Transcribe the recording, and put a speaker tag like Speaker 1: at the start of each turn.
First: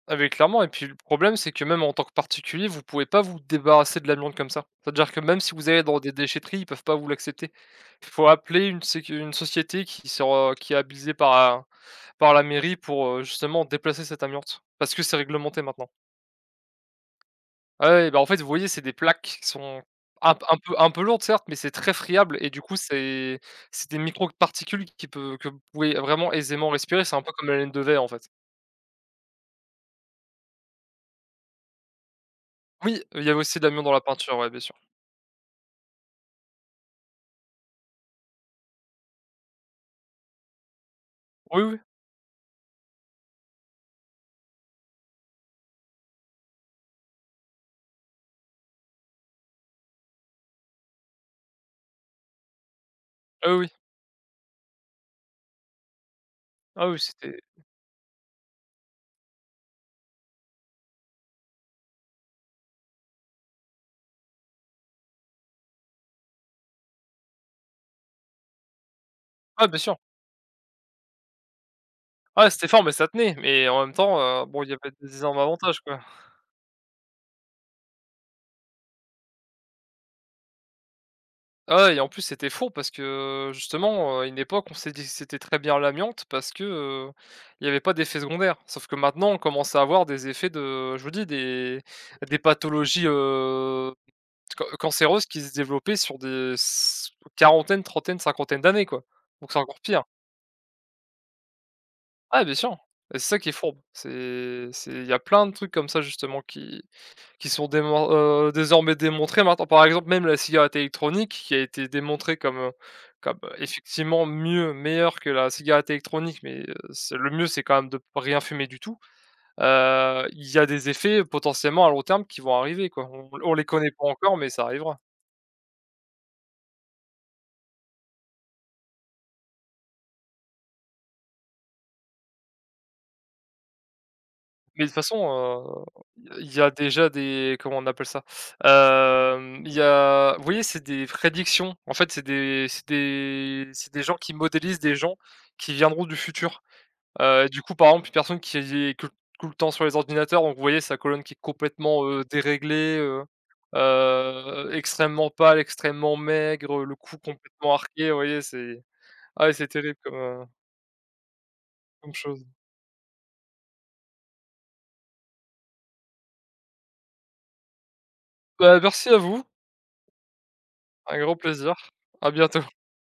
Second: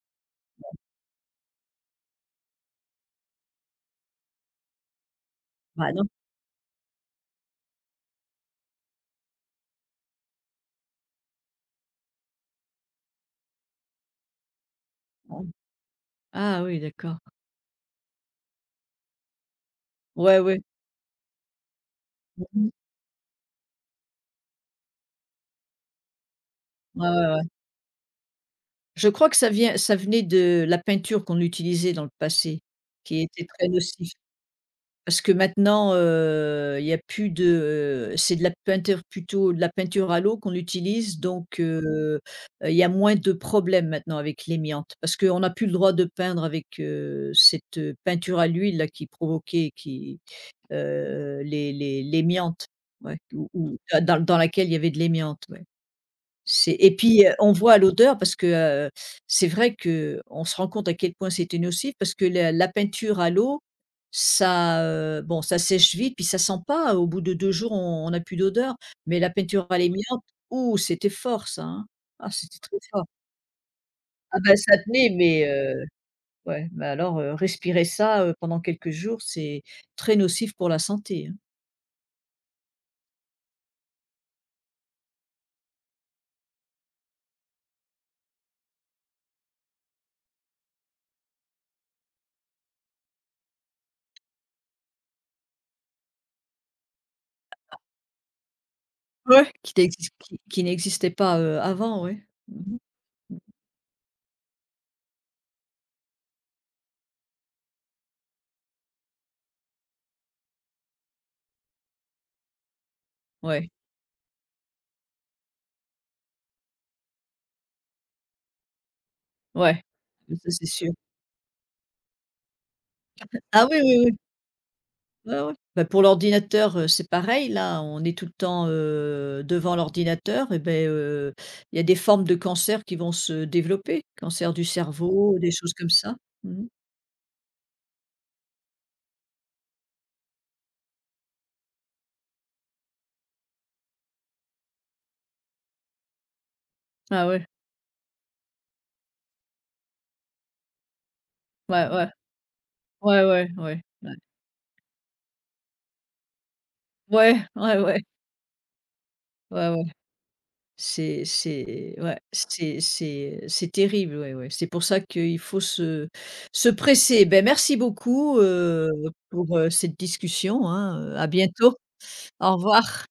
Speaker 1: Ah, beh, clairement et puis le problème c'est que même en tant que particulier vous pouvez pas vous débarrasser de l'amiante comme ça. C'est-à-dire que même si vous allez
Speaker 2: Ben
Speaker 1: dans
Speaker 2: non.
Speaker 1: des déchèteries ils peuvent pas vous l'accepter. Il faut appeler une sécu une société qui sera qui est habilitée par un par la mairie pour, heu, justement déplacer cette amiante. Parce que c'est
Speaker 2: Mmh.
Speaker 1: réglementé maintenant.
Speaker 2: Ah oui d'accord.
Speaker 1: Ah ouais, ben en fait vous voyez c'est des plaques qui qu sont, un
Speaker 2: Ouais,
Speaker 1: p un
Speaker 2: ouais.
Speaker 1: peu un peu lourdes certes mais c'est très friable
Speaker 2: Mmh
Speaker 1: et du
Speaker 2: mh.
Speaker 1: coup c'est c'est des microparticules qui peu que vous pouvez vraiment aisément respirer,
Speaker 2: Ouais,
Speaker 1: c'est un
Speaker 2: ouais,
Speaker 1: peu
Speaker 2: ouais.
Speaker 1: comme la laine de verre en fait.
Speaker 2: Je crois que ça vient ça venait de la peinture qu'on utilisait dans le passé,
Speaker 1: Oui, il
Speaker 2: qui
Speaker 1: y avait
Speaker 2: était
Speaker 1: aussi de
Speaker 2: très
Speaker 1: l'amiante dans la
Speaker 2: nocive.
Speaker 1: peinture, ouais bien sûr.
Speaker 2: Parce que maintenant, heu, il y a plus de, heu, c'est de la peinture plutôt de la peinture à l'eau qu'on utilise donc,
Speaker 1: Oui, oui.
Speaker 2: heu heu, il y a moins de problèmes maintenant avec l'amiante, parce qu'on n'a plus le droit de peindre avec, heu, cette peinture à l'huile là qui provoquait qui, heu, l'é l'é l'amiante, ouais, où
Speaker 1: Ah oui.
Speaker 2: où dans dans dans laquelle il y avait de l'amiante ouais. C'est
Speaker 1: Ah
Speaker 2: et
Speaker 1: oui
Speaker 2: puis, heu,
Speaker 1: c'était
Speaker 2: on voit à l'odeur parce que, heu, c'est vrai que, on se rend compte à quel point c'était nocif parce que la la peinture à l'eau, ça, heu, bon ça sèche vite puis ça sent pas au bout de 2 jours on on n'a plus d'odeur, mais la peinture
Speaker 1: Ouais bien
Speaker 2: à
Speaker 1: sûr.
Speaker 2: l'amiante, ouh, c'était fort ça, hein, ah
Speaker 1: Ah ouais
Speaker 2: c'était
Speaker 1: c'était
Speaker 2: très
Speaker 1: fort, mais
Speaker 2: fort.
Speaker 1: ça tenait, mais en même temps,
Speaker 2: Ah
Speaker 1: heu,
Speaker 2: ben,
Speaker 1: bon il y
Speaker 2: ça
Speaker 1: avait
Speaker 2: tenait
Speaker 1: des énormes
Speaker 2: mais,
Speaker 1: avantages
Speaker 2: heu,
Speaker 1: quoi.
Speaker 2: ouais, mais alors, heu, respirer ça, heu, pendant quelques jours c'est, très nocif pour la santé, hein.
Speaker 1: Ah ouais et en plus c'était fourbe parce que, heu, justement, heu, à une époque on s'est dit c'était très bien l'amiante, parce que, heu, il y avait pas d'effets secondaires. Sauf que maintenant on commence à avoir des effets de je vous dis des bah des pathologies, heu, ce que cancéreuses qui se développaient sur des s quarantaines-trentaines-cinquantaines d'années quoi, donc
Speaker 2: Ouais,
Speaker 1: c'est
Speaker 2: qui
Speaker 1: encore pire.
Speaker 2: n'exis qui qui n'existait pas, heu, avant ouais.
Speaker 1: Ah bien sûr
Speaker 2: Mmh
Speaker 1: et c'est
Speaker 2: mh, mmh.
Speaker 1: ça qui est fourbe. C'est c'est il y plein de trucs comme ça justement qui qui sont démon heu, désormais démontrés maintenant. Par exemple même la cigarette électronique qui a été démontrée comme, heu, comme, heu,
Speaker 2: Ouais.
Speaker 1: effectivement mieux, meilleure que la cigarette électronique mais, heu, c'est le mieux c'est quand même de p rien fumer du tout.
Speaker 2: Ouais,
Speaker 1: Heu,
Speaker 2: oui
Speaker 1: il
Speaker 2: ça
Speaker 1: y a
Speaker 2: c'est
Speaker 1: des
Speaker 2: sûr.
Speaker 1: effets potentiellement à long terme qui vont arriver quoi. On on les
Speaker 2: Ah oui,
Speaker 1: connaît
Speaker 2: oui,
Speaker 1: pas
Speaker 2: oui.
Speaker 1: encore mais ça arrivera.
Speaker 2: Ouais, ouais, ben, pour l'ordinateur, heu, c'est pareil là on est tout le temps, heu, devant l'ordinateur et beh, heu, il y a des formes de cancers qui vont se développer, cancer du
Speaker 1: Mais de toute façon,
Speaker 2: cerveau ou des choses comme ça,
Speaker 1: heu, i il y
Speaker 2: mmh mh.
Speaker 1: a déjà des comment on appelle ça? Hem, il y a vous voyez c'est des prédictions, en fait c'est des c'est des c'est des gens qui modélisent des gens, qui viendront du futur.
Speaker 2: Ah ouais.
Speaker 1: Heu, du coup par exemple une personne qui est que tout le temps sur les ordinateurs donc vous voyez sa colonne qui est
Speaker 2: Ouais,
Speaker 1: complètement,
Speaker 2: ouais.
Speaker 1: heu, déréglée, heu
Speaker 2: Ouais, ouais, ouais, ouais.
Speaker 1: heu, extrêmement pâle, extrêmement maigre, heu, le cou
Speaker 2: Ouais,
Speaker 1: complètement
Speaker 2: ouais, ouais.
Speaker 1: arqué, voyez c'est ah ouais c'est
Speaker 2: Ouais, ouais.
Speaker 1: terrible comme heu
Speaker 2: C'est c'est
Speaker 1: comme
Speaker 2: ouais,
Speaker 1: chose.
Speaker 2: c c'est c'est, heu, c'est terrible ouais, ouais. C'est pour ça qu'il faut se se presser. Ben, merci beaucoup,
Speaker 1: Ben
Speaker 2: heu,
Speaker 1: merci à vous!
Speaker 2: pour, heu, cette discussion, hein, heu,
Speaker 1: Avec
Speaker 2: à
Speaker 1: grand plaisir,
Speaker 2: bientôt,
Speaker 1: à
Speaker 2: au
Speaker 1: bientôt.
Speaker 2: revoir.